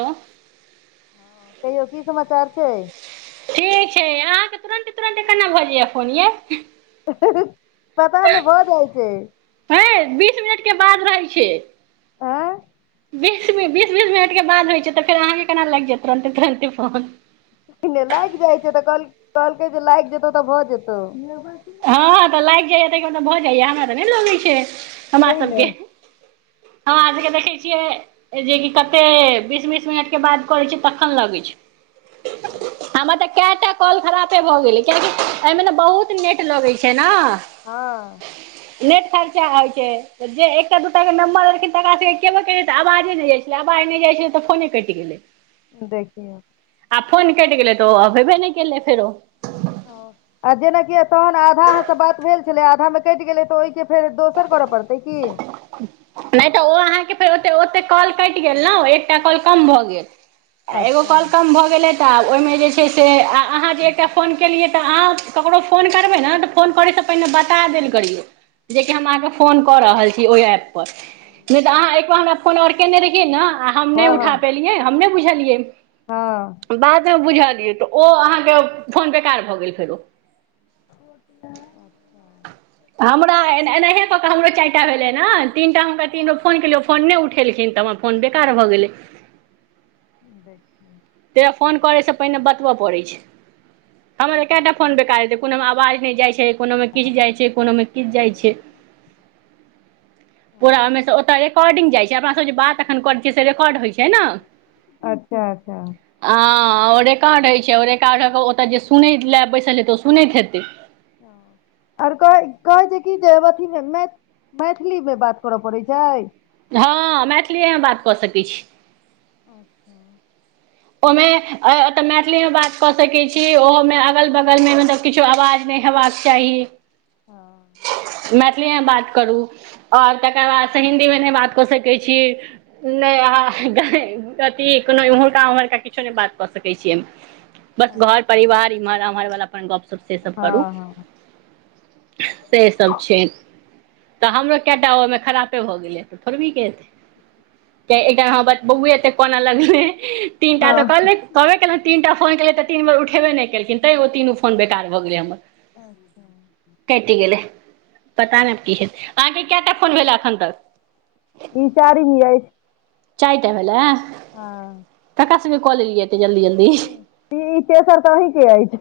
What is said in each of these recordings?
आं कहियो की समाचार छइ ठीक छै अहाँके तुरन्ते तुरन्ते केना भऽ जाइए फोन यै पता नै भऽ जाइ छै हैं बीस मिनट के बाद रहै छै आँ बीस बीस बीस मिनट के बाद होइ छै तऽ फेर अहाँके केना लाइग जायतुरते तुरन्ते फोन लागि जाइ छै तऽ कहलकै जे लागि जेतौ त भऽ जेतौ हँ हँ तऽ लागि जाइया त तऽ भऽ जाइया हमरा तऽ नहि लगै छै हमरा छै ने सबके ह आजके देखै छिये अ जेकि कते बीस बीस मिनट के बाद करै छै तखन लगैत छै कै टा कॉल खरापे भऽ गेले कियाकि ए मे ने बहुत नेट लगे छै छैना हँ नेट खर्चा होय छै त जे एकटा दूटा के नंबर देलखिन तकरा सब के त आवाजे ने जाय छै अबाज नै जाइ छै तऽ फोने कइटगेल देखिय आ फोन कैट गेलै त अभे भ नहि केलै फेरो ऊं आ जेनाकि तहन आधा अहाँसँ बात भेल छलै आधामे कटि गेलै तऽ ओहिके फेर दोसर कर पड़तै की नै तऽ ओ अहाँके फेर ओतेक कॉल कटि गेल ने एकटा कॉल कम भऽ गेल आ एगो अच्छा कॉल कम भऽ गेलै तऽ आब ओहिमे जे छै से आ आहाँ जे एकटा फोन केलियै तऽ अहाँ ककरो फोन करबै ने तऽ फोन करै स पीले बता देल करियौ देखि हम आहा के काल करै तौ ओइ ऐप पर नै तऽ अहाँ अच्छा एकबार हम अपन आओर केयने रहियै ने आ हम नहि हँ उठा हँ पेलियै हम नहि बुझलियै हँ बात में बुझलियै तऽ ओ अहाँके फोन बेकार भऽ गेल फेरो हमरा ए एनाहिए कऽ क हमर चा हइले न तीनटा हुनक तीनो फोन केलिय फोन नहि उठेलखिन तऽ हमरा फोन बेकार भऽ गेलै [inaudible] तेय फोन करयसँ पहिने बतबय पड़ैत छै हमर एके टा फोन बेकार हेतै कोनो मे आवाज नै जाय छै कोनो मे किछ जाइ छै कोनो मे किछ जाइ छै पूरा कॉर्डिंग जाइ छै अपना सब जे बात एखन करै छियै से रिकॉर्ड होइ छै ने अच्छा आ रेकॉर्ड होइत छै ओ रिकार्ड होके ओतय जे सुनैत लेलए बैसल हेतय ओ सुनैत हेतै आर कह कहै छै की जे मैथि मैथिली में बात करऽ पड़ैत छै हँ मैथिलीएमे बात कऽ सकैत छी [inaudible] ओहिमे तऽ मैथिलीमे बात कऽ सकैत छी ओहोमे अगल बगलमे मतलब किछो अवाज नहि हेबाक चाही हँ मैथिली में बात करू ओर तकर बादसँ हिन्दीमे नहि बात कऽ सकै छी नय आ गौ अथि कोनो इमहर का उमहर त किछ नहि बात कऽ सकै छी बस घर अच्छा परिवार इमहर उमहर वला गप से सब करू हँ हँ सेसब छनि तऽ हमरो कए टा ओहिमे खरापे भऽ गेलै तऽ थोड़बी कतै क्य एकटा में त‌ बौआ एते कानह लगलै तीनटा तऽ हँ कहले कहबे केलहुँ तीनटा फोन केललै तऽ तीन बेर उठबे नहि केलखिन तै ओ तीनू बेकार भऽ गेलै हमर [inaudible] कटि गेलै पता ने की हेतै अहाँके कैटा फोन भेलै एखन तक इ चारीम आ चार टा भेलै हँ कलेलियै ऐते जल्दी जल्दी त इ तेसर त अही के अछी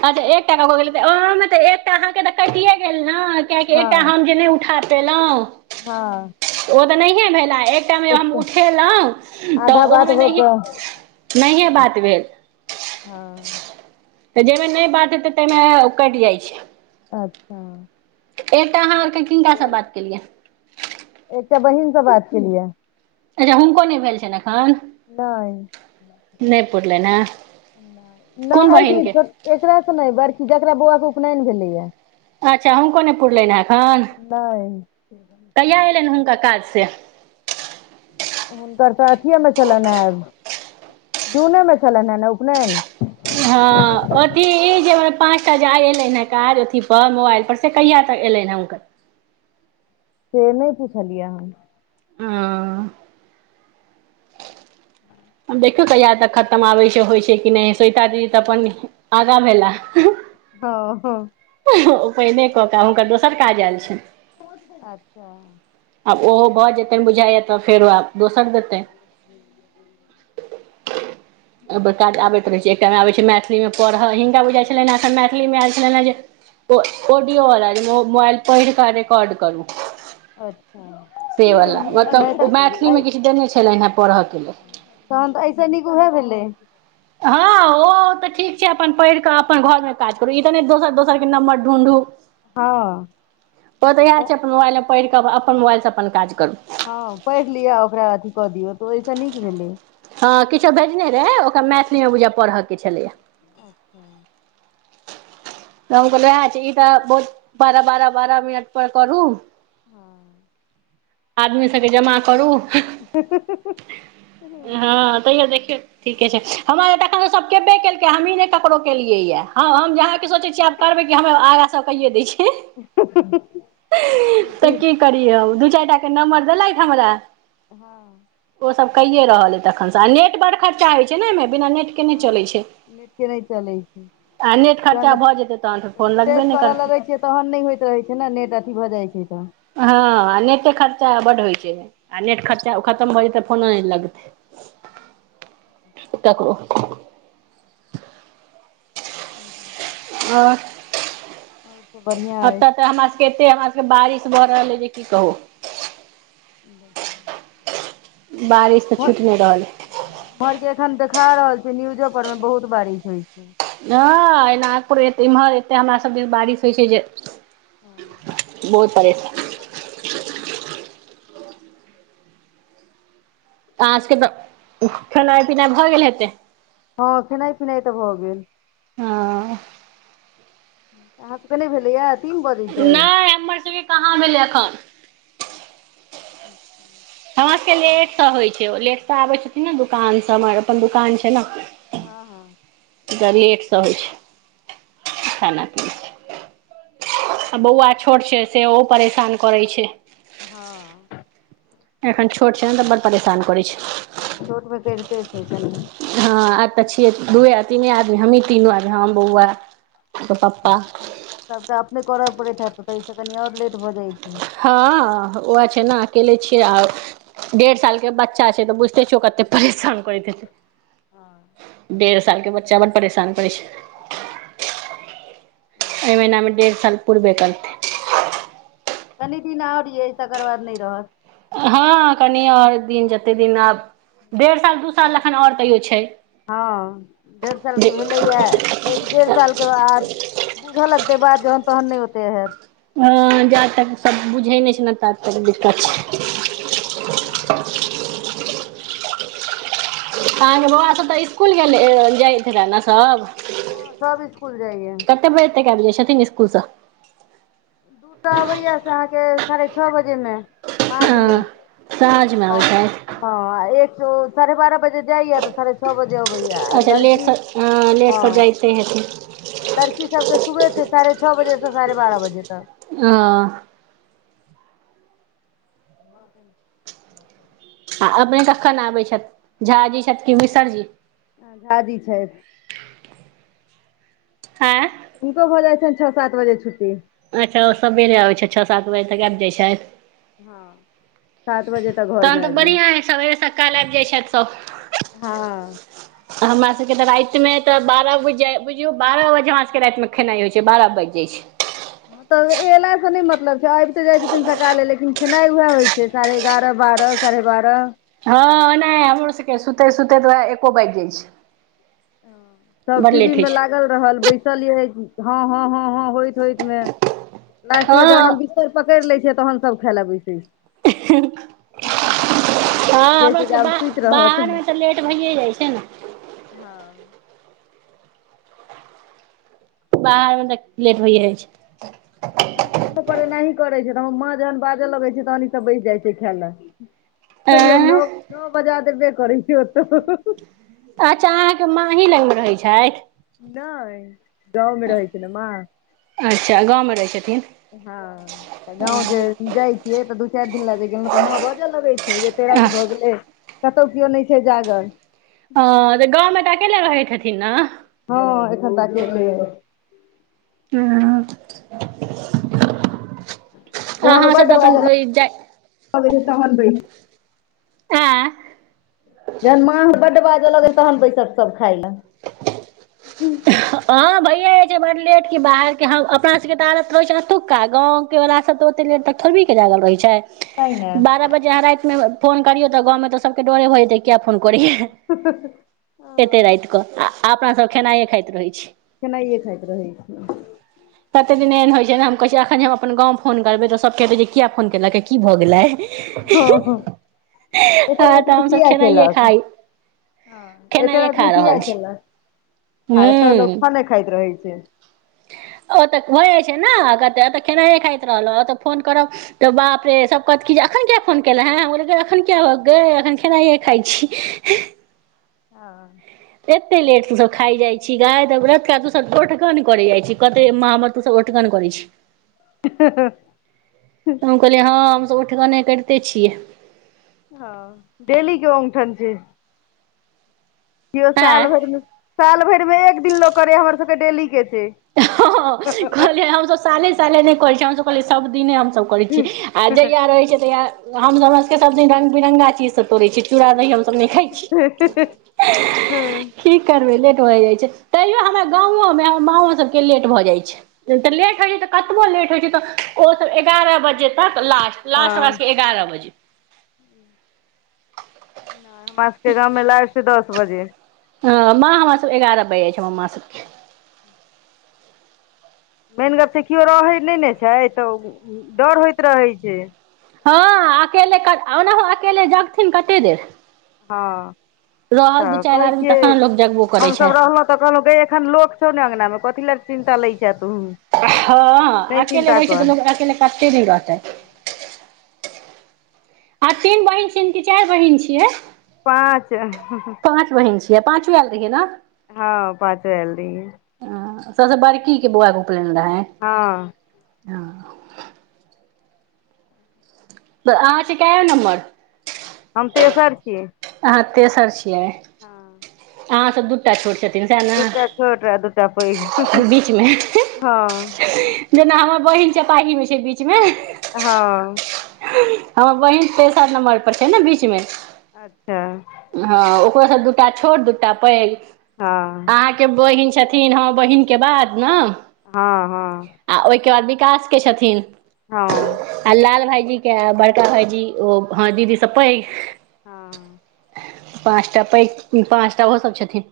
अच्छा एक टा क भऽ गेलै तऽ आहा मे तऽ एकटा अहाँके तऽ कटिए गेल ने कियाकि एकटा हँ हम जे नहि उठा पेलहुँ हँ [inaudible] ओ तऽ नहि भेला एकटा में हम उठेलहुँ तऽ आधा बात ओहोमे भऽ नहि कऽ नहिए बात भेल हँ तऽ जाहिमे नहि बात हेतै ताहिमे कटि जाइ छै अच्छा एकटा अहाँ आरके किनका से बात केलियै एकटा बहिनसँ बात केलिए अच्छा हुनको नहि भेल छनि एखन नहि नहि पुरलनि हेँ नहि कोन बहिनके [unintelligible] एकरास से नहि बड़की जकरा बौआ के उपनयन भेलैए अच्छा हुनको नहि पुरलनि हँ एखन नहि कहिया एयलनि हुनका काज से हुनकर तऽ अथिए मे छलैन है जूने मे छलैन है उपनयन हँ ओथी जे पाँचटा जे आय एलै हँ काज अथी पर मोबाइल पर से कहिआ तक एलनि हँ हुनकर से नहि पुछलियै आहा ह [inaudible] [inaudible] आब देखियौ कहिया तक खतम आबै छै होइ छै कि नहि स्वेता दीदी तऽ अपन आगा भेला हँ ह पहिने कऽ कऽ आब हुनकर दोसर काज आयल छनि अच्छा आब ओहो भऽ जेतइ बुझाइया तऽ फेरो आब दोसर दे बकाद आब [unintelligible] पैत छै एकटामे आबैत छै मैथिलीमे पढ़य हिनका बुझाइत छलनिँ एखन मैथिलीमे आयल छलनि हँ जे ऑडियोवला मोबइल पढि क रेेकॉर्ड करू अच्छा से वला नहि मतलब ओ मैथिली तऽ ऐ- में किछु देने छलनि है पढ़यके लेल तहन तऽ ऐस नीक उएह भेलै हँ ओ तऽ ठीक छै अपन पढ़ि के अपन घर में काज करू ई तऽ ने दोसर दोसरके नम्बर ढूढू हँ ओ तऽ इएह छै अपन मोबाइलमे पढ़िकऽ अपन मोबाइलसँ अपन काज करू हँ पढ़ि लियअ ओकरा अथी कऽ दियौ तऽ ओहिसँ नीक भेलै हँ किछो भेजने रहे ओकरा मैथिली मे बूझाइयै पढ़य के छलैएा [inaudible] त हम कहलहुए ई त बहुत बारह बारह बारह मिनट पर करू [inaudible] आदमी सबके जमा करू हँ तैयो देखियौ ठीके छै हमरा तखन त सब केबे केलकै हमहीँ नहि ककरो केलियै य हँ हम जहाँके सोचै छीयै आब करबै कि हम आगा सेकैे दै छी हूं ह हूं की करिय हम दू चारिटा के नम्बर देलथ हमरा ओ सब कैेये रहल अछि हमरा तखनसँ आ नेट बड़ खर्चा होइ छै ने एहिमे बिना नेट के नहि हँ चलै छै नेटे नै चलै आ नेट छै खर्चा भऽ जेतै तहन तऽ फोन लगबे रिफ्रेश नहि कर करतै लगै छिय त तहन नै होइत रहै छै ने नेट अथी भऽ जाइ छै तऽ हँ आ नेटे खर्चा बड होइ छै आ नेट खर्चा खतम भ जेतै फोनो नहि लगते ककरो ओर बत अतऽ तऽ हमरा सबके एते हमरा सबके बारिश भऽ रहल अइ जे की कहु बारिश त उम्हर छुटि नै रहलै उम्हर के एखन देखा रहल छय न्यूजो पर में बहुत बारिश होइ छै हं नागपुर इमहर एते हमरा सभ ज दिस बारिश होइ छै जे बहुत परेसा आहाँ सबके त खेनाइ पिनाइ भऽ गेल हेतै हँ खेनाइ पिनाइ तऽ भऽ गेल हं आहाँ सबके नै भेलैया तीन बजै छै नै हमर सबके कहाँ भेलै एखन हमरा सबके लेटसँ होइ छै ओ लेटसँ आबै छथिन न दुकानसँ हमर अपन दुकान छै ने हँ हँ त लेटसँ होइ छै खाना पीना आ बौआ छोट छै से ओ परेशान करै छै हँ एखन छोट छै न तऽ बड़ परेशान कर छै छोट में करिते छै कनि हँ आब तऽ छियै दूए तीने आदमी हमही तीनू आदमी हम बौआ ओकर अच्छा पप्पा त सबटा अपने करय पड़ैत ह त ताहिसँ कनि आओर लेट भऽ जाइत छै हँ उहे छै ने अकेले छियै आ डेढ़ साल के बच्चा छै तऽ बुझते छियो ओ कते परेशान करैत हेतै डेढ़ सालके बच्चा बड परेशान करै छै एहि महिनामे डेढ़ साल पूरबे करतै कनि दिन ओर यै तकर बाद नहि रहत हँ कनि आओर दिन जतेक दिन आब डेढ़ साल दू साल एखन आओर तैयो छै हँ डेढ़ साल के भेलैया एक डेढ़ साल के बाद बूझ लगतेै बात जहन तहन नहि होते है हँ जा तक सब बुझै नहि छै ने तात तक दिक्कत छै हँ अहाँके बौआ सब तऽ इसकुल जाइत छले ने सभ हँ सब इसकुल जाइये कते बजे तक आबि जाइ छथिन स्कूलसँ ओतऽ सअबैया से अहाँके साढ़े छओ बजेमे साँझमे हं साझ मे आ आबैय हँ एक साढ़े बारह बजे जाइय तऽ साढ़े छ बजे अबैया आ अच्छा लड़की लेटस हँ लेटसँ जाइते हेथिन लड़की सबके सुबह छै साढ़े छओ बजे से साढ़े बारह बजे तक हं आ अपने कखन आबै छथ झा जी छथि कि मिसरजी झाजी छै अय हुनको भ जाइ छनि छओ सात बजे छुट्टी अच्छा ओ सबेरे आबै छैथ छ सात बजे तक आबि जाइ हँ सात छथि बजे तक तहन घरमे तऽ आबि गेलहुँ बढ़िया अय सबेरे सकाल आइब जाइ छैथ त हँ हमरा सबके तऽ रातिमे तऽ बारह बजे बुझियौ बारह बजे हमरा सभके रातिमे खेनाइ होइ छै बारह बाजि जाइ छै तऽ एलास से नहि मतलब छै आबि तऽ जाइ छथिन सकाले लेकिन खेनाइ उएह होइ छै साढ़े एगार बारह साढ़े बारह हँ ओनाहि हमरो सब के सुतैत सुतैत त एको बाइज जाइ छै सब बड टीबी लेट होइ में ला छै गल रदल सुतल रहल बैसल यै ह ह ह ह होइत होइत मे लास्ट मे हँ ज पकड़ि लै छय तहन सब खाय ल बैसै छै हँ बुझै हमरो छै सबके जे आब बाह सुति रहत बाहरमे तऽ लेट भइए जाइ छै न हँ बाहरमे त लेट होइ जाइ छै गामो पर एनाही करै छै त हमर माँ जहन बाजऽ लगै छै तहन ईसभ बैस जाइ छै खाय लए तइयो नओ आँय नओ बजा देबे करै छै ओतौ अच्छा अहाँके माँ अही लगमे रहै छथि नय गाँवमे रहै छै ने म म रहै छथिन त गाँंव जे जाइ छियै तऽ दू चारि दिन ल जे गेलहुँ तऽ म बजऽ लगै छथिन जे एते राति भऽ गेलै कतहु केओ नै छै जागल हँ तऽ गाँवमे तऽ अकेले रहैत हेथिन न हँ एखन त अकेले अइ हं जहन ओ बड बाज लगबै तहन बैसतै ऐं जहन माँ हमर बड्ड बाजऽ लागत तहन बैसब सब खाय ल हँ भैयए जाइ छै बड लेट कि बाहरके अपना सबके तऽ आदत रहै छै एतुका गाँव कियौ राखत त ओते लेट तक थोरबी के जागल रहै छै तैं ने बारह बजे आंहा राति में फोन करियौ तऽ गाँवं तऽ सबके डोरे भजेतै किया फोन करै या एते राति क आ अपना सब खेनाइए खाइत रहै छी केेनाइए खाइत रहै छै कते दिन एहन होइ छै ने हम कहै छियै अखन हम अपन गाँव फोन करबै तऽ सभ कहतै जे अखन क किया फोन केलक की भऽ गेलै हँ तऽ हमसब खेनाइए खाइ छी हं एते खेनाइए रातिमे खा किया रहल केलक आ एत लोक खाने खाइत रहै छै ओतऽ हो जाइ छै ने एतऽ खेनाइए खाइत रहलौ ओतऽ फोन करब तऽ बाप रे सब कहत कि जे एखन किया फोन केलेँ है हम कहलियै एखन किया ह गे एखन खेनाइयए खाइ छी हं एते लेट स सब खाय जाइ छी गय त बर्त कर तुम सब ओठगन करै जाइत छी कते म हमर तू सब ओठगन करै छी हं हम कहलियै हँ हमसब उठगने करिते छियै हँ डेली के उंगठन छै कियो साल आँय भरि में साल भरि मे एक दिन लोग करे हमर सबके डेली के छै हं कहलिय हम सब साले साले नहि करै छी हमस कहलियै सब दिने हम सब करै छियै आ जहिया रहै छै तहिय हम सबक सब दिन रंग बिरङगा चीज सब तोड़े छी चूड़ा दही सब नै खाइ छी हँ की करबै लेट भए जाइ छै तैयो हमरा गाँवो मे हमर माँओ सबके लेट भऽ जाइ छै तऽ लेट होइ छै तऽ कतबो लेट होइ छै तऽ ओसब एगारह बजे तक लास्ट लास्ट ओकरा हमरा सबके एगारह बजे हमरा सब के गांवमे लास्ट दस बजे हं माँ हमर सब एगारह बज जा छै हमर माँ सभके मेन गप छै किओ रहै नहि ने छै तऽ डर भ जाइत रहैत छै हँ अकेल ओनाहूं अकेले जगथिन कते देर हँ रहल दू तऽ चारि कहै आदमी छियै तखन ने लोक जगबो करै छै हमसभ रहलहुँ तऽ कहलहु गे एखन लोक छौ ने अँंगना मे कथी लए चिन्ता लै छ तू हँ नहि अकेले चिन्ता रहै छै कर तऽ लोको अकेले कते दिन रहतै आ तीन बहिन छियै कि चारि बहन छियै पाँच पाँच बहिन छियै पाँचो आयल रहि ने हँ पाँचो आयल रहीयै सबस बड़की के बौआके उपनैन रहैन हँ त आहा के कायम नम्बर हम तेसर छीय आहाँ तेसर छियै हँ आंहा स दूदू का छोट छथिन सैह दूटा छोट आ दूटा पैघ ने बीच मे हँ जेना हमर बहिन चपाही में छै बीचमे हँ हमर बहिन तेसर नम्बर पर छै ने बीचमे अच्छा हँ ओकरोसँ दूटा छोट दूटा पैघ हँ के बहिन छथिन हं बहिन के बाद ने हँ हँ आ ओहिके बाद विकासके छथिन हँ आ लाल भाईजी के बड़का भाईजी ओ हँ दीदी स पैघ हँ पाँचटा पैघ पाँचटा ओहो सब छथिन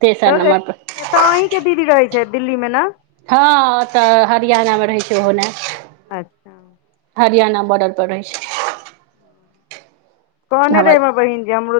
तेसर तऽ ए- नमर पर एतऽ अहीं के दीदी रहै छै दिल्ली में न हँ ओ तऽ हरियाणा में रहैत छै ओहोना अच्छा हरियाणा बॉर्डर पर रहै छै कहने रहै हमर बहिन जे हमरो